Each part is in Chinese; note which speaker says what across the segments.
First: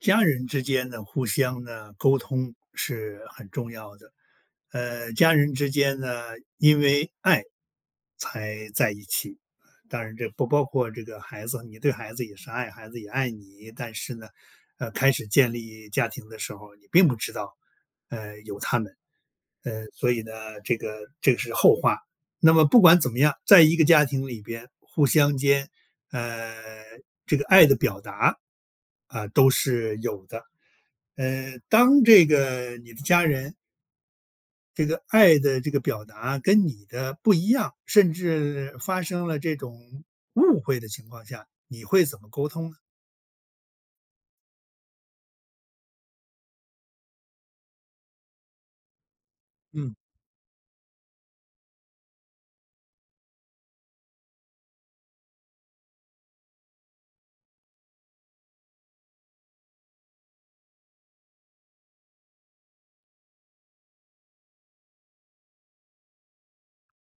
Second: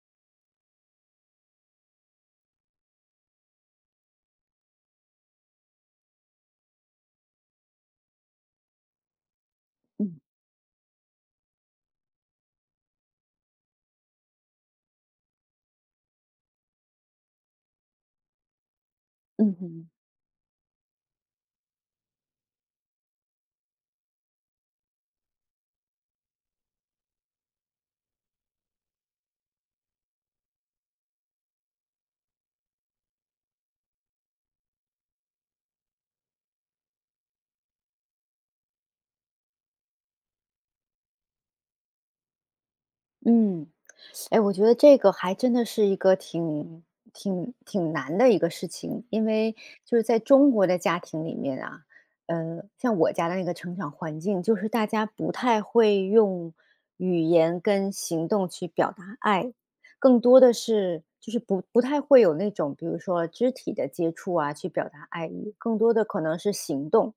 Speaker 1: 家人之间呢，互相呢沟通是很重要的。家人之间呢，因为爱才在一起。当然，
Speaker 2: 嗯
Speaker 1: 这不包括这个孩子，你对孩子也是爱，孩子也爱你。但是呢，开始建立家庭的时候，你并不知道，有他们，
Speaker 2: 嗯嗯
Speaker 1: 所以呢，这个这个是后话。那么不管怎么样，在一个家庭里边，互相间呃，这个爱的表达啊，都是有的。当这个你的家人这个爱的这个表达跟你的不一样，甚至发生了这种误会的情况下，你会怎么沟通呢？
Speaker 2: 嗯，哎，我觉得这个还真的是一个挺挺难的一个事情，因为
Speaker 1: 嗯
Speaker 2: 就是在中国的家庭里面啊，像我家的那个成长环境，就是大家不太会用语言跟行动去表达爱，更多的是就是不太会有那种，比如说肢体的接触啊，去表达爱意，更多的可能是行动。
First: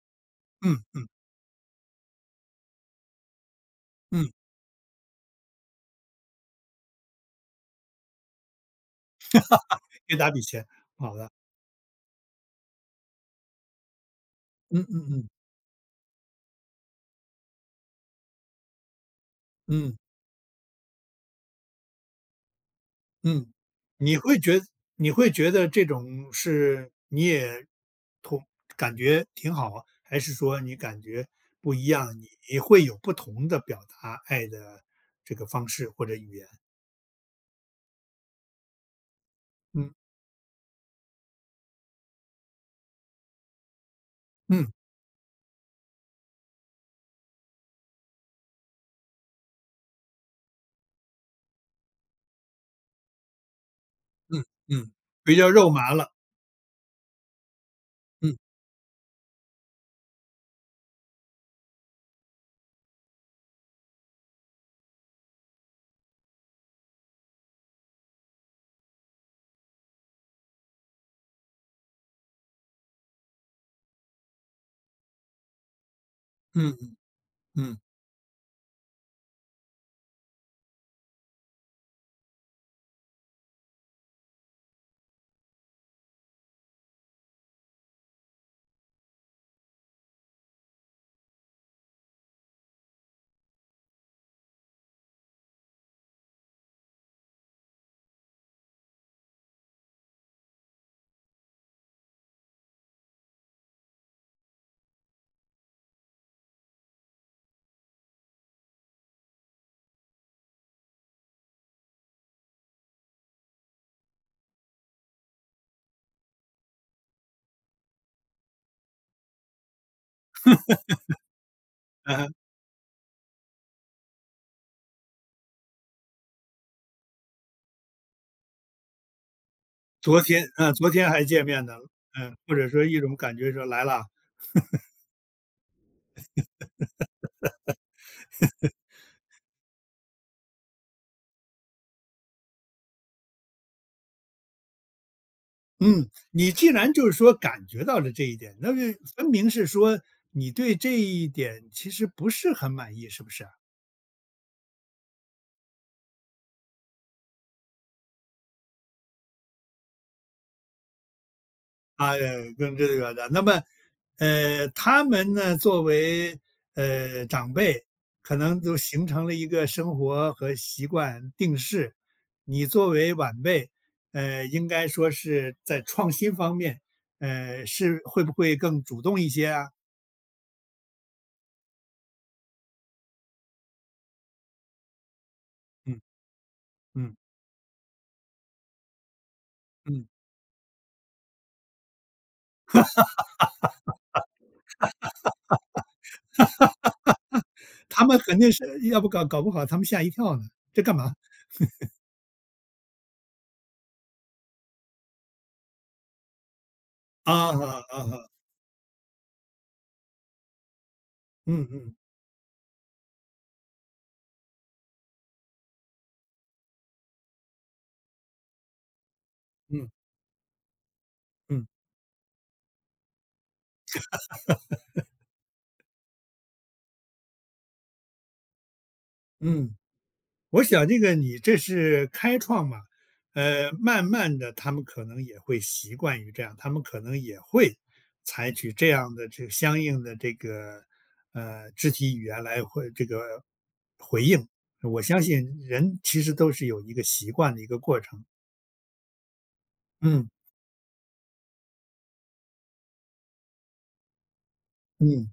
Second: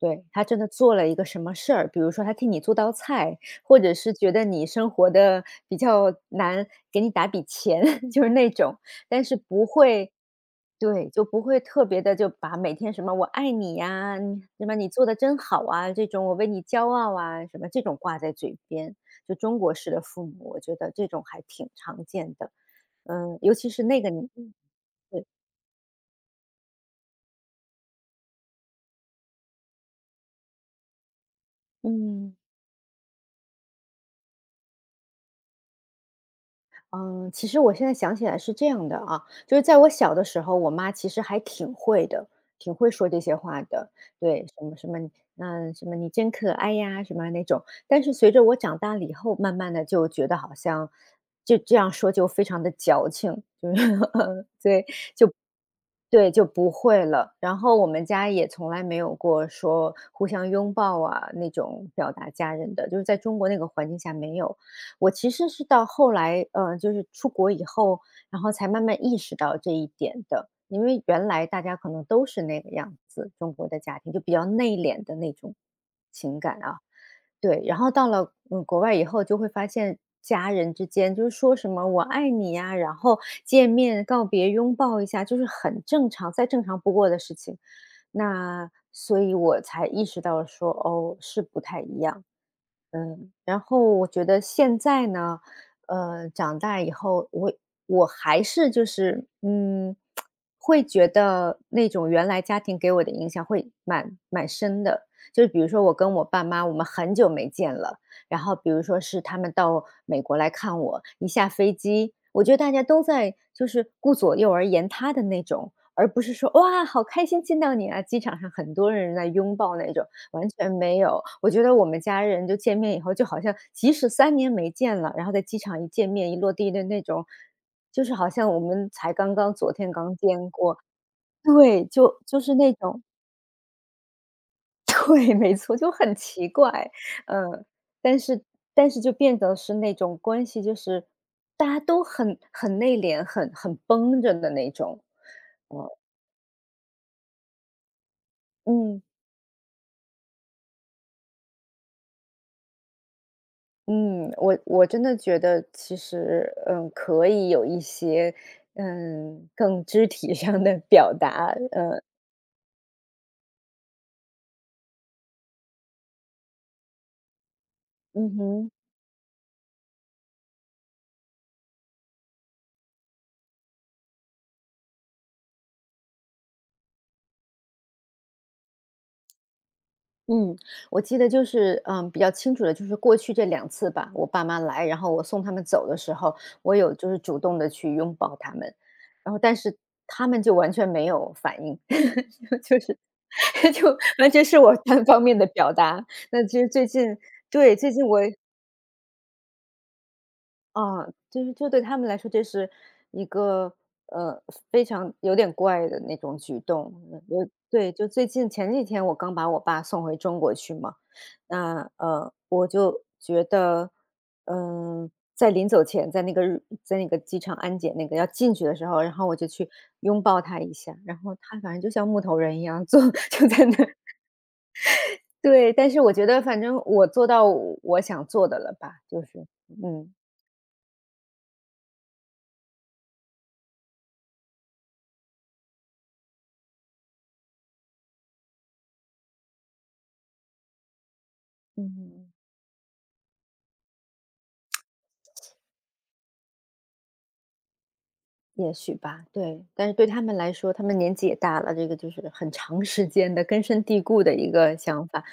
Speaker 2: 对，他真的
Speaker 1: 嗯
Speaker 2: 做
Speaker 1: 嗯
Speaker 2: 了一个什么事儿，比如说他替你做道菜，或者是
Speaker 1: 嗯，
Speaker 2: 觉得你生活的比较难，给你打笔钱，就是那种，但是不会
Speaker 1: 给打笔钱，
Speaker 2: 对，
Speaker 1: 好
Speaker 2: 就
Speaker 1: 的，
Speaker 2: 不会特别的就把每天什么“我爱你呀”，你什么
Speaker 1: 嗯
Speaker 2: “你做
Speaker 1: 嗯
Speaker 2: 的
Speaker 1: 嗯
Speaker 2: 真好啊”，这种“我为你骄傲啊”，什么这种挂在嘴边。就中国式
Speaker 1: 嗯。
Speaker 2: 的父母，我觉得这种还挺常见的，嗯，
Speaker 1: 嗯，
Speaker 2: 尤其是那个
Speaker 1: 你
Speaker 2: 你，
Speaker 1: 会觉你会觉得这种是你也同感觉挺好啊，还是说你感觉不一样，
Speaker 2: 嗯。
Speaker 1: 你会有不同的表达爱的这个方式或者语言？
Speaker 2: 嗯，其实我现在想起来是这样的啊，就是在我
Speaker 1: 嗯
Speaker 2: 小的时候，我妈其实还挺会的，挺会说这些话的。对，什
Speaker 1: 嗯
Speaker 2: 么什么，嗯，什么你真可爱呀，什么那种。但是随着我长大了以后，慢慢的就觉得好像就这样说就非常的矫情，就是
Speaker 1: 嗯
Speaker 2: 对，
Speaker 1: 嗯，
Speaker 2: 就
Speaker 1: 比较肉麻了。
Speaker 2: 对，就不会了。然后我们家
Speaker 1: 嗯
Speaker 2: 也从来没有过说互相拥抱啊那种表达家人的，就是在中国那个环境下没有。我其实是到后来，就是出国以后，然后才慢慢意识到这一点的。因为原来大家可能都是那个样子，中国的家庭就比较内敛的那种情感
Speaker 1: 嗯
Speaker 2: 啊，
Speaker 1: 嗯
Speaker 2: 对。
Speaker 1: 嗯，
Speaker 2: 然后到了国外以后，就会发现家人之间就是说什么“我爱你”呀，然后见面告别、拥抱一下，就是很正常，再正常不过的事情。那所以我才意识到说，哦，是不太一样。嗯，然后我觉得现在呢，长大以后，我还是就是，嗯，会觉得那种原来家庭给我的影响会蛮深的。就是比如说我跟我爸妈，我们很久没见了，然后比如说是他们到美国来看我，一下飞机，我觉得大家都在就是顾左右而言他的那种，而不是说哇好开心见到你啊，机场上很多人在拥抱那种。完全没有，我觉得我们家
Speaker 1: 呃
Speaker 2: 人就见面以后，就好像即使三年没见了，然后在机场一见面一落地的那种，就是好像我们才刚刚昨天刚见过。
Speaker 1: 昨天还见面呢，
Speaker 2: 对，就
Speaker 1: 嗯，
Speaker 2: 就是
Speaker 1: 或者
Speaker 2: 那
Speaker 1: 说一
Speaker 2: 种
Speaker 1: 种感觉说来了。
Speaker 2: 对，没错，就很奇怪。嗯，但是但是就变得是那种关系，就是大家都很内敛，很绷着的那种。
Speaker 1: 嗯，你既然就是说感觉到了这一点，那就
Speaker 2: 嗯。
Speaker 1: 分明是说你对这一点其实不是很满意，是不是啊？
Speaker 2: 嗯，我真的觉得其实，嗯，可以有一些，嗯，更肢体上的表达，
Speaker 1: 啊，跟这个的，那么，他们呢，作为长辈，
Speaker 2: 嗯
Speaker 1: 可能
Speaker 2: 哼，
Speaker 1: 都形成了一个生活和习惯定式。你作为晚辈，应该说是在创新方面，是会不会更主动一些啊？
Speaker 2: 嗯，我记得就是，嗯，比较清楚的就是过去这两次吧，我爸妈来，然后我送他们走的
Speaker 1: 嗯
Speaker 2: 时候，我有就
Speaker 1: 嗯
Speaker 2: 是主动的去拥抱他们，然后但是
Speaker 1: 嗯。
Speaker 2: 他们就完全没有反应，就是 就完全是我单方面的表达。那其实最近，对，最
Speaker 1: 他
Speaker 2: 近
Speaker 1: 们
Speaker 2: 我
Speaker 1: 肯定是要不搞不好他们吓一跳呢，这干
Speaker 2: 啊，
Speaker 1: 嘛？
Speaker 2: 就是就对他们来说，这是一个呃非常有点怪的那种举动。嗯
Speaker 1: 啊
Speaker 2: 我
Speaker 1: 啊
Speaker 2: 对，
Speaker 1: 啊
Speaker 2: 就最
Speaker 1: 哈，
Speaker 2: 近前几天我刚把我爸送回中国去嘛，
Speaker 1: 嗯
Speaker 2: 那
Speaker 1: 嗯
Speaker 2: 我就觉得，嗯、在临走前，在那个在那个机场安检那个要进去的时候，然后我就去
Speaker 1: 嗯
Speaker 2: 拥抱他一下，然后他
Speaker 1: 嗯
Speaker 2: 反正就像木头人一样坐 就在那儿对，但是我觉得反正我做到我想做的了吧，就是
Speaker 1: 嗯，
Speaker 2: 嗯
Speaker 1: 我想这个你这是开创嘛，慢慢的他们可能也会习惯于这样，他们可能也会采取这样的这相应的这个，肢体语
Speaker 2: 嗯。
Speaker 1: 言来回这个回应。我相信人其实都是有一个习惯的一个过程，
Speaker 2: 也许吧，对，但是对他
Speaker 1: 嗯
Speaker 2: 们来说，他们年纪也大了，这个就是很长时间的根深蒂固的一个想法。
Speaker 1: 嗯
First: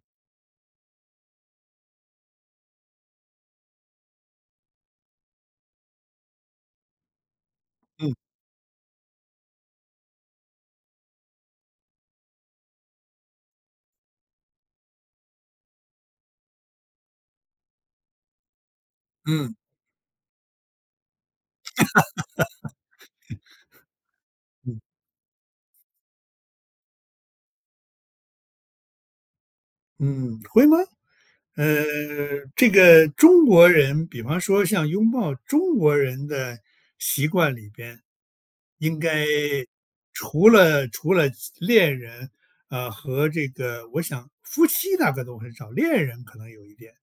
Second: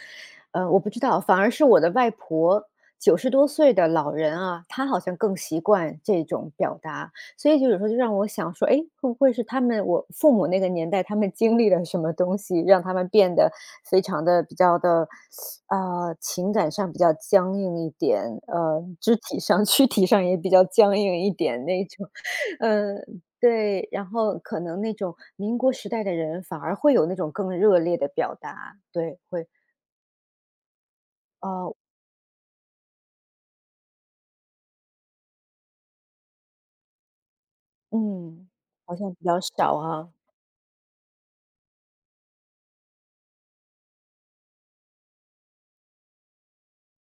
Speaker 2: 我不知道，反而是我的外婆，九十多岁的老人啊，她好像更习惯这种表达，所以就有时候就
Speaker 1: 嗯嗯
Speaker 2: 让我想说，哎，会不会是他们我父母那个年代，他们经历了什么东西，让他们变得非常的比较的，情感上比较僵硬一点，肢体
Speaker 1: 嗯。
Speaker 2: 上、躯体上也比较僵硬一点那种。嗯。对，然后可能那种民国时代的人反而会有那种更热烈的表达，对，会
Speaker 1: 嗯，会吗？
Speaker 2: 啊，
Speaker 1: 呃，这个中国人，比方说像拥抱中国人的习惯里边，
Speaker 2: 嗯，好
Speaker 1: 应
Speaker 2: 像比
Speaker 1: 该
Speaker 2: 较少啊，
Speaker 1: 除了恋人，和这个我想夫妻大概都很少，恋人可能有一点，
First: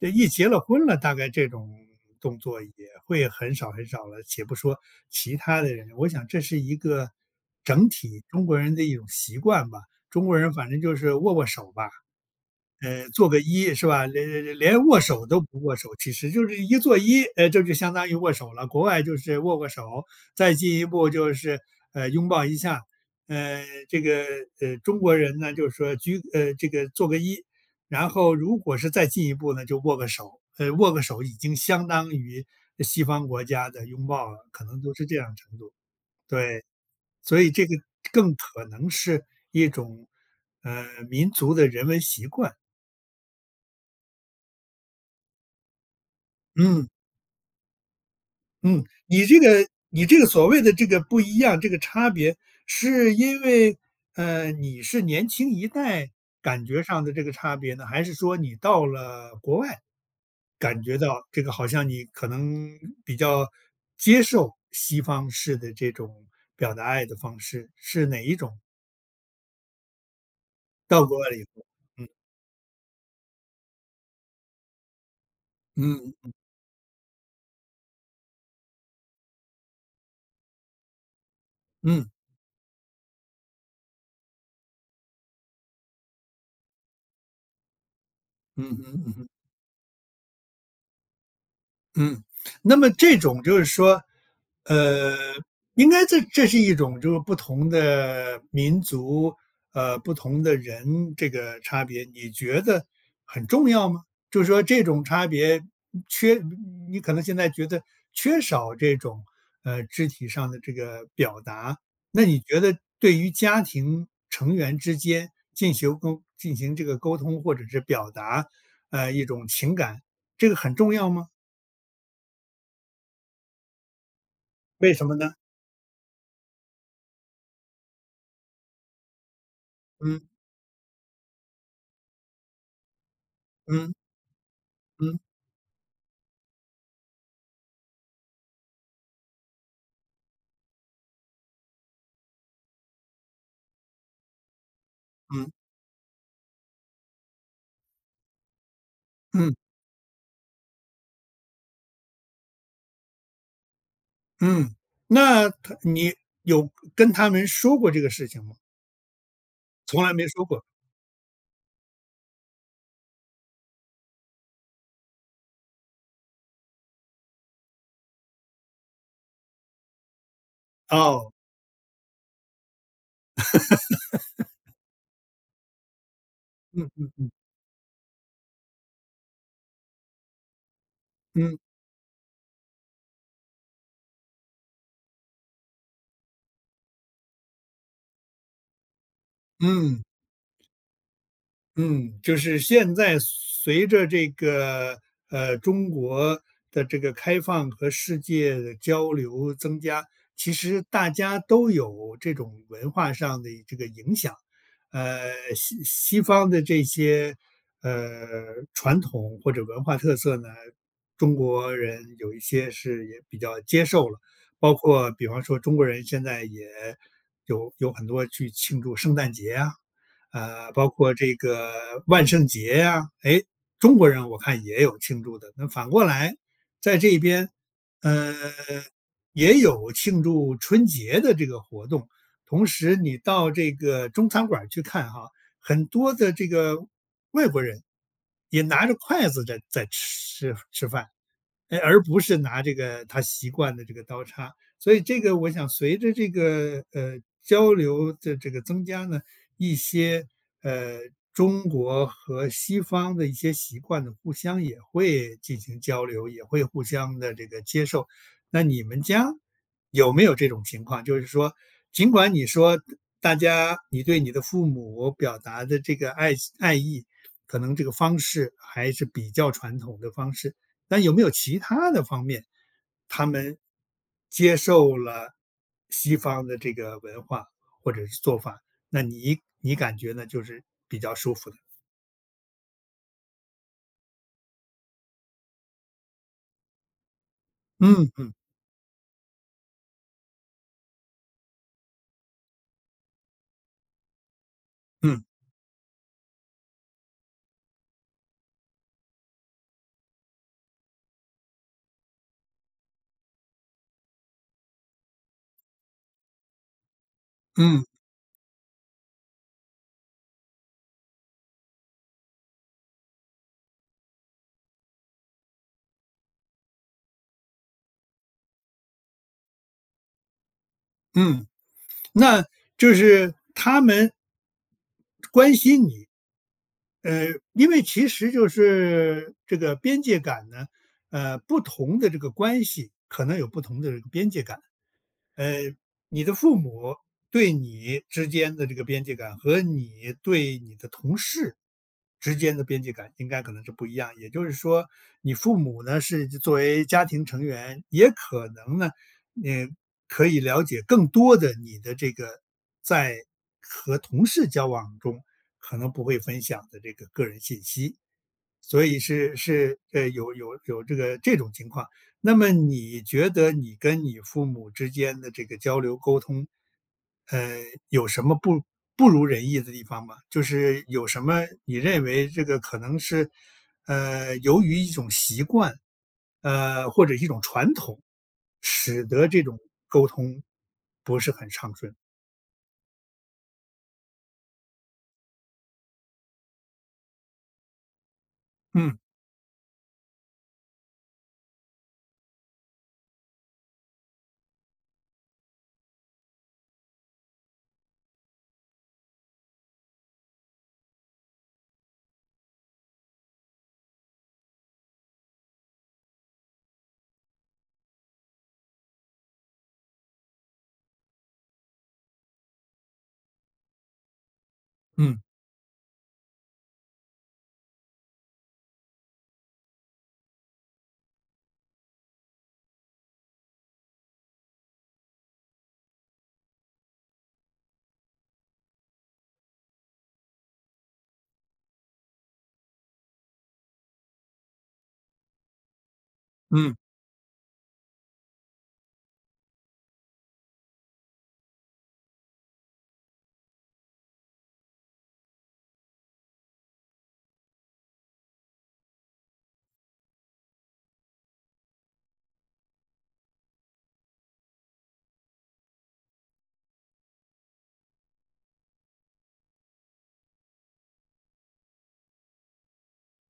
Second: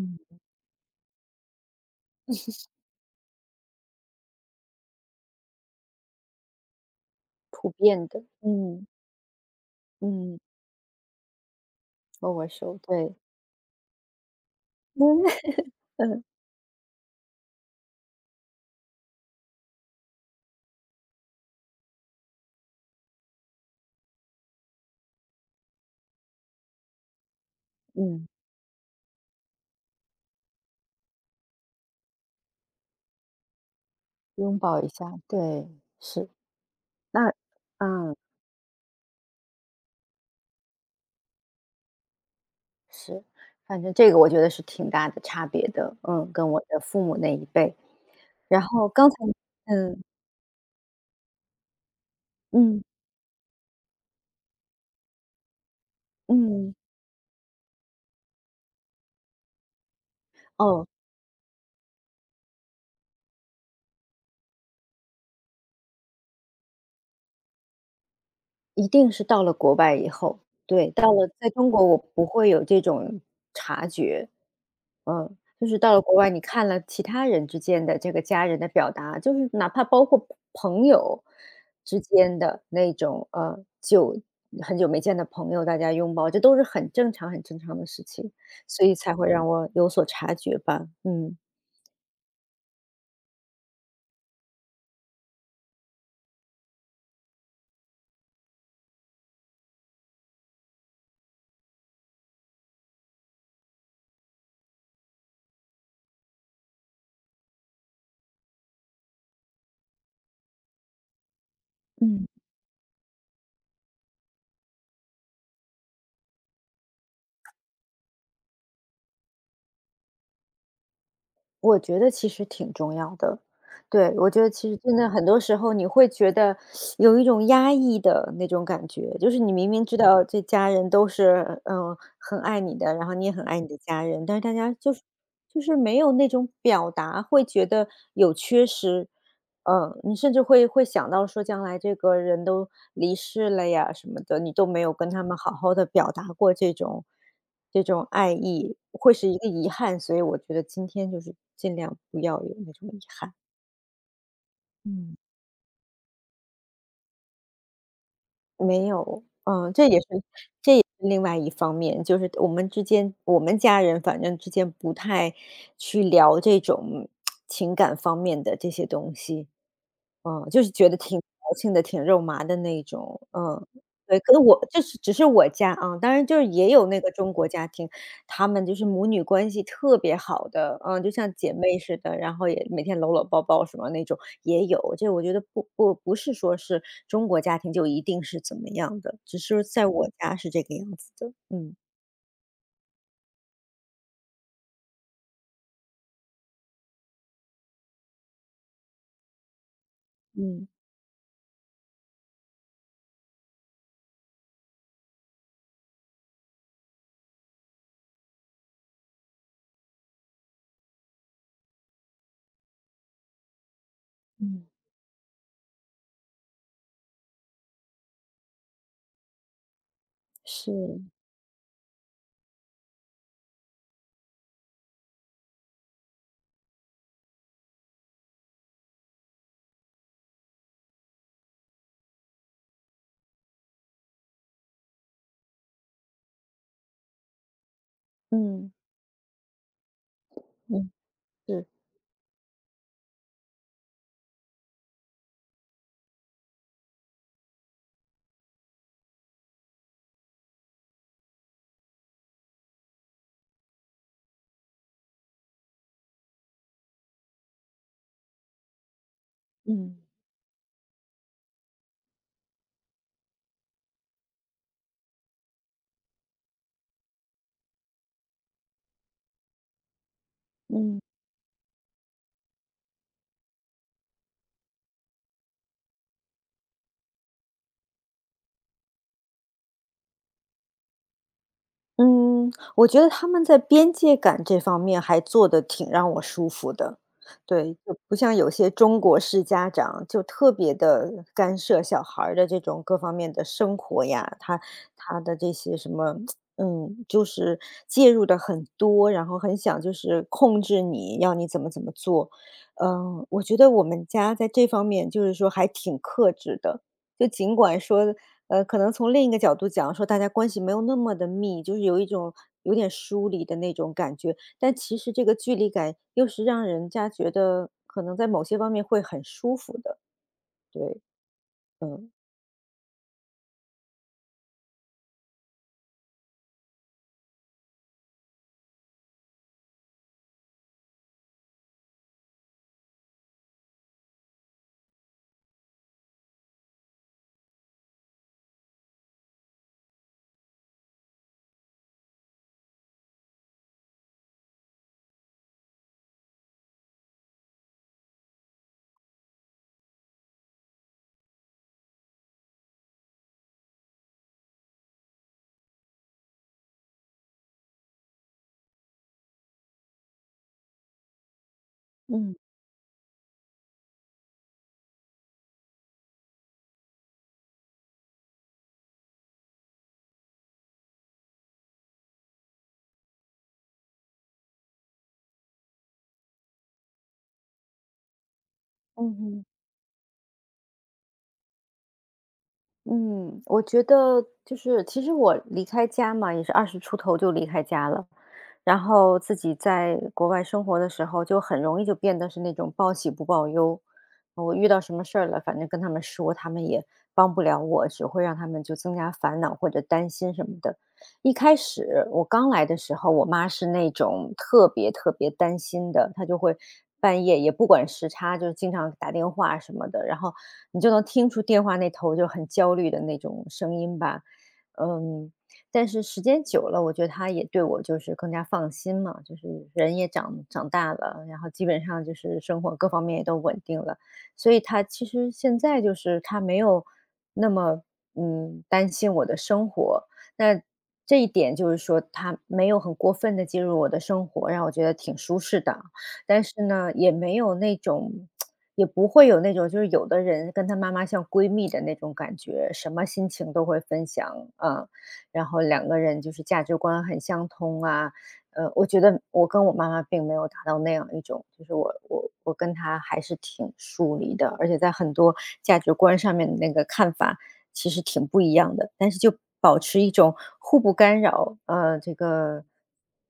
Speaker 1: 这一结了婚了，大概这种动作也会很少很少了。且不说其他的人，我想这是一个
Speaker 2: 普
Speaker 1: 整
Speaker 2: 遍
Speaker 1: 体
Speaker 2: 的，
Speaker 1: 中国人的
Speaker 2: 嗯
Speaker 1: 一种习惯吧。中国
Speaker 2: 嗯，
Speaker 1: 人反正就是握握手吧，
Speaker 2: 握握手，对，
Speaker 1: 做个揖是吧？连握
Speaker 2: 嗯
Speaker 1: 手都不握 手，其
Speaker 2: 嗯
Speaker 1: 实就是一做揖，这就相当于握手了。国外就是握握手，再进一步就是拥抱一下。这个中国人呢，就是说鞠呃这个做个揖，然
Speaker 2: 嗯，
Speaker 1: 后如果是再进一步呢，就握个手。握个手已经相当于西方国家的拥抱了，
Speaker 2: 拥
Speaker 1: 可能
Speaker 2: 抱一
Speaker 1: 都是
Speaker 2: 下，
Speaker 1: 这样程
Speaker 2: 对，
Speaker 1: 度。
Speaker 2: 是，
Speaker 1: 对，
Speaker 2: 那
Speaker 1: 所以这个
Speaker 2: 嗯
Speaker 1: 更可能是一种民族的人文习惯。
Speaker 2: 是，反正这个我觉得是挺大的差别的，嗯，跟我的
Speaker 1: 嗯。
Speaker 2: 父母那一辈，然
Speaker 1: 嗯，
Speaker 2: 后刚才
Speaker 1: 你这个
Speaker 2: 嗯
Speaker 1: 你这个所谓的这个不一样，这个差别，
Speaker 2: 嗯
Speaker 1: 是因为，你是年轻一代感
Speaker 2: 嗯，
Speaker 1: 觉上的这个差别呢？还是说你到了国外，感
Speaker 2: 哦，
Speaker 1: 觉到这个好像你可能比较接受西方式的这种表达爱的方式，是哪一种？
Speaker 2: 一定是到了国外以后，对，
Speaker 1: 到
Speaker 2: 到
Speaker 1: 国外
Speaker 2: 了
Speaker 1: 了以
Speaker 2: 在
Speaker 1: 后，
Speaker 2: 中国我不会有这种察觉。嗯，就是到了国外，
Speaker 1: 嗯
Speaker 2: 你看了其他人之间的这个家人的表达，就是哪怕包括朋友之
Speaker 1: 嗯
Speaker 2: 间的那种，很久没见的朋友，大家拥抱，这都是很正常很正常的事情，
Speaker 1: 嗯
Speaker 2: 所以
Speaker 1: 嗯
Speaker 2: 才
Speaker 1: 嗯。
Speaker 2: 会让我有所察觉吧，嗯。
Speaker 1: 嗯，那么这种就是说，呃，应该这是一种就是不同的民族，不同的人这个差别，你觉得很重要吗？就是说这种差别缺，你可能现在觉得缺少这种肢体上的这个表达，那
Speaker 2: 嗯。
Speaker 1: 你觉得对于家庭成员之间进行这个沟通或者是表达，一种情感，这个很重要吗？
Speaker 2: 我觉得其实挺重要的，对，我觉得其实
Speaker 1: 为
Speaker 2: 真
Speaker 1: 什
Speaker 2: 的
Speaker 1: 么
Speaker 2: 很
Speaker 1: 呢？
Speaker 2: 多时候你会觉得有一种压抑的那种感觉，就是你明明知道
Speaker 1: 嗯
Speaker 2: 这家人都是很爱你的，然后你也很爱你的
Speaker 1: 嗯
Speaker 2: 家人，但是大家就是
Speaker 1: 嗯
Speaker 2: 就是没有那种表达，会觉得有缺失。嗯，你甚至会想到说将来这个人都离世了呀什么的，你都没有跟他们好
Speaker 1: 嗯
Speaker 2: 好的表达过这种爱意，会是一个
Speaker 1: 嗯
Speaker 2: 遗憾，所以我觉得今天就是尽量不要有那种遗憾。
Speaker 1: 嗯，
Speaker 2: 嗯。
Speaker 1: 那你有跟他们说过这个事情吗？
Speaker 2: 没有，嗯，
Speaker 1: 从来没说过，
Speaker 2: 这也是另外一方面，就是我们之间我们家人反正之间不太去聊这种情感方面的这些东西。嗯，就是觉得挺
Speaker 1: 哦，
Speaker 2: 矫情的，挺肉麻的那种，嗯，对，可能我这是只是我家啊，当然就是也有
Speaker 1: 嗯
Speaker 2: 那个
Speaker 1: 嗯嗯
Speaker 2: 中国家庭，她们就是母女关系特别好的，嗯，就像姐
Speaker 1: 嗯
Speaker 2: 妹似的，然后也每天搂搂抱抱什么那种也有。这我觉得不不是说是中国家庭就一定是怎么样的，只是在
Speaker 1: 嗯。
Speaker 2: 我家是这个样子的，嗯。
Speaker 1: 嗯，就是现在随着这个中国的这个开放和世界的交流增加，其
Speaker 2: 嗯
Speaker 1: 实大家都有这种文化上的这个影响。西方的这些传统或者文化特色呢，中国人有一些是也比较接受了，
Speaker 2: 嗯，
Speaker 1: 包括比方说中国人现在也有很多去庆祝圣诞节啊，包
Speaker 2: 是，
Speaker 1: 括这个万圣节呀、哎，中国人我看也有庆祝的。那反过来，在这边，呃，也有庆祝春节的这个活动。同时，你到这个中餐馆儿去看哈，很多的这个外国人也
Speaker 2: 嗯，
Speaker 1: 拿着筷子在吃吃
Speaker 2: 嗯，
Speaker 1: 饭。
Speaker 2: 是，
Speaker 1: 哎，而不是拿这个他习惯的这个刀叉。所以这个我想随着这个，交流的这个增加呢，一些，呃，中国和西方的一些习惯呢，互相也会进行交流，也会互相的这个接受。那你们家
Speaker 2: 嗯
Speaker 1: 有没有这种情况？就是说，尽管你说大家你对你的父母表达的这个爱意，可能这个方式还是比较传统的方式，那
Speaker 2: 嗯。
Speaker 1: 有没有其他的方面，他们接受了西方的这个文化或者是做法，那你感觉呢，就是比较舒服的？
Speaker 2: 嗯，我觉得他们在边界感这方面还做的挺让我舒服的。对，就
Speaker 1: 嗯
Speaker 2: 不
Speaker 1: 嗯
Speaker 2: 像有些中国式家长就特别的干涉小孩儿的这种各方面的生活呀，他他
Speaker 1: 嗯
Speaker 2: 的这些什么嗯，就是介入的很多，然后很想就是控制你，要你怎么怎么做。嗯，我觉得我们家在这方面就是说还挺克制的，就尽管
Speaker 1: 嗯
Speaker 2: 说可能从另一个角度讲，说大家关系没有那么的密，就是有一种有点疏离的那种感觉。但其实这个距离感又是让人家觉得可能在某些方面会很舒服的，对，
Speaker 1: 嗯，
Speaker 2: 嗯。
Speaker 1: 那就是他们关心你，呃，因为其实就是这个边界感呢，不同的这个关系可能有不同的这个边界感。呃，你的父母对你之间的这个边界感和你对你的同事之间的边界感应该可能是不一样。也就是说，你父母呢是作为家庭成员，也可能呢，呃，可以了解更多的你的这个在和同事交往中可能不会分享的这个个人信息，所以是有这个这种情况。那
Speaker 2: 嗯，
Speaker 1: 么你觉得你跟你父母之间的这个交流沟通，呃，有什么不如人意的地方吗？就是有什么你认为这个可能是，由于一种习惯，或者一种传统，使
Speaker 2: 嗯
Speaker 1: 得这
Speaker 2: 嗯。
Speaker 1: 种沟通不是很畅顺？
Speaker 2: 嗯，我觉得就是其实我离开家嘛，也是二十出头就离开家了。然
Speaker 1: 嗯
Speaker 2: 后自己在国外生活的时候，就很容易就变得是那种报喜不报忧。我遇到什么事儿了，反正跟他们说，他们也帮不了我，只会让他们就增加烦恼或者担心什么的。一开始我刚来的时候，我妈是那种特别特别担心的，她就会半夜也不管时差，就是经常打电话什么的，然后你就能听出电话那头就很焦虑的那种声音吧。
Speaker 1: 嗯
Speaker 2: 嗯，但是时间久了，我觉得她也对我就是更加放心嘛，就是人也长大了，然后基本上就是生活各方面也都稳定了，所以她其实现在就是她没有那么担心我的生活。那这一点就是说，她没有很过分的介入我的生活，让我觉得挺舒适的。但是
Speaker 1: 嗯。
Speaker 2: 呢，也没有那种也不会有那种就是有的人跟他妈妈像闺蜜的那种感觉，什么心情都会分享，啊，然后两个人就是价值观很相通啊。我觉得我跟我妈妈并没有达到那样一种，就是我我跟她还是挺疏离的，而且在很多价值观上面的那个看法其实挺不一样的，但是就保持一种互不干扰，这个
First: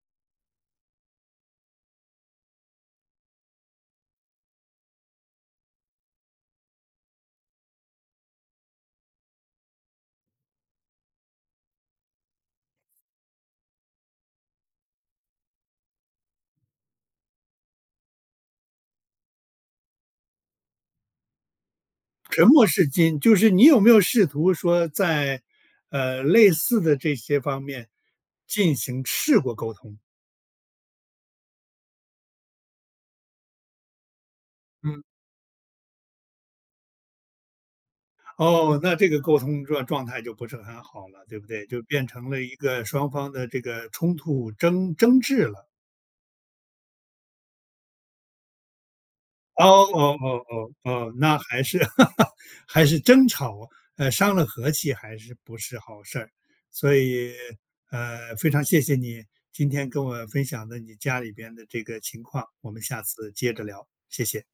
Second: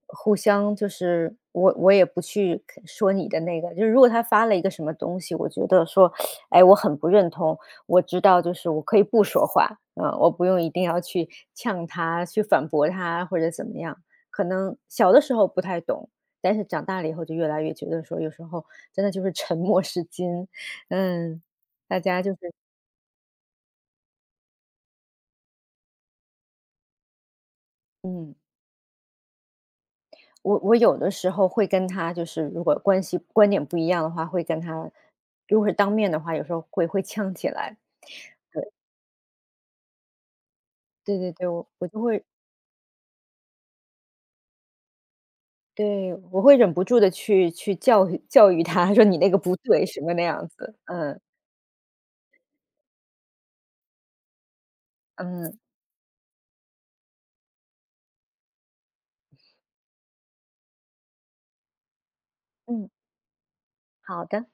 Speaker 2: 互相就是我也不去说你的那个，就是如果他发了一个什么东西，我觉得说，哎，我很不认同，我知道就是我可以不说话，嗯、我不用一定要去呛他、去反驳他或者怎么样。可能小的时候不太懂，但是长大了以后就越来越觉得说，有时候真的就是沉 默是金，嗯，大家就是
Speaker 1: 沉默是金，就是你有没有试图说在，类似的这些方面
Speaker 2: 嗯。
Speaker 1: 进行试过沟通？
Speaker 2: 我有的时候会跟他就是如果关系观点不一样的话，会跟他
Speaker 1: 嗯。
Speaker 2: 如果是当面的话，有时候会呛起来。
Speaker 1: 哦，那这个沟通状态就不是很好
Speaker 2: 对
Speaker 1: 了，
Speaker 2: 对
Speaker 1: 对不
Speaker 2: 对，
Speaker 1: 对？
Speaker 2: 我
Speaker 1: 就
Speaker 2: 我就
Speaker 1: 变
Speaker 2: 会
Speaker 1: 成了一个双方的这个冲突争执了。
Speaker 2: 对，我会忍不住的去去教育他，说：“你那个不
Speaker 1: 哦
Speaker 2: 对。”什么
Speaker 1: 哦
Speaker 2: 那
Speaker 1: 哦
Speaker 2: 样
Speaker 1: 哦
Speaker 2: 子。
Speaker 1: 哦，
Speaker 2: 嗯，
Speaker 1: 那还是 还是争吵，伤了和气还是不
Speaker 2: 嗯，
Speaker 1: 是好事儿。所以，非常谢谢你今天跟我分享的你家里边的这个情况，我们
Speaker 2: 嗯，
Speaker 1: 下次接着聊，谢
Speaker 2: 好
Speaker 1: 谢。
Speaker 2: 的。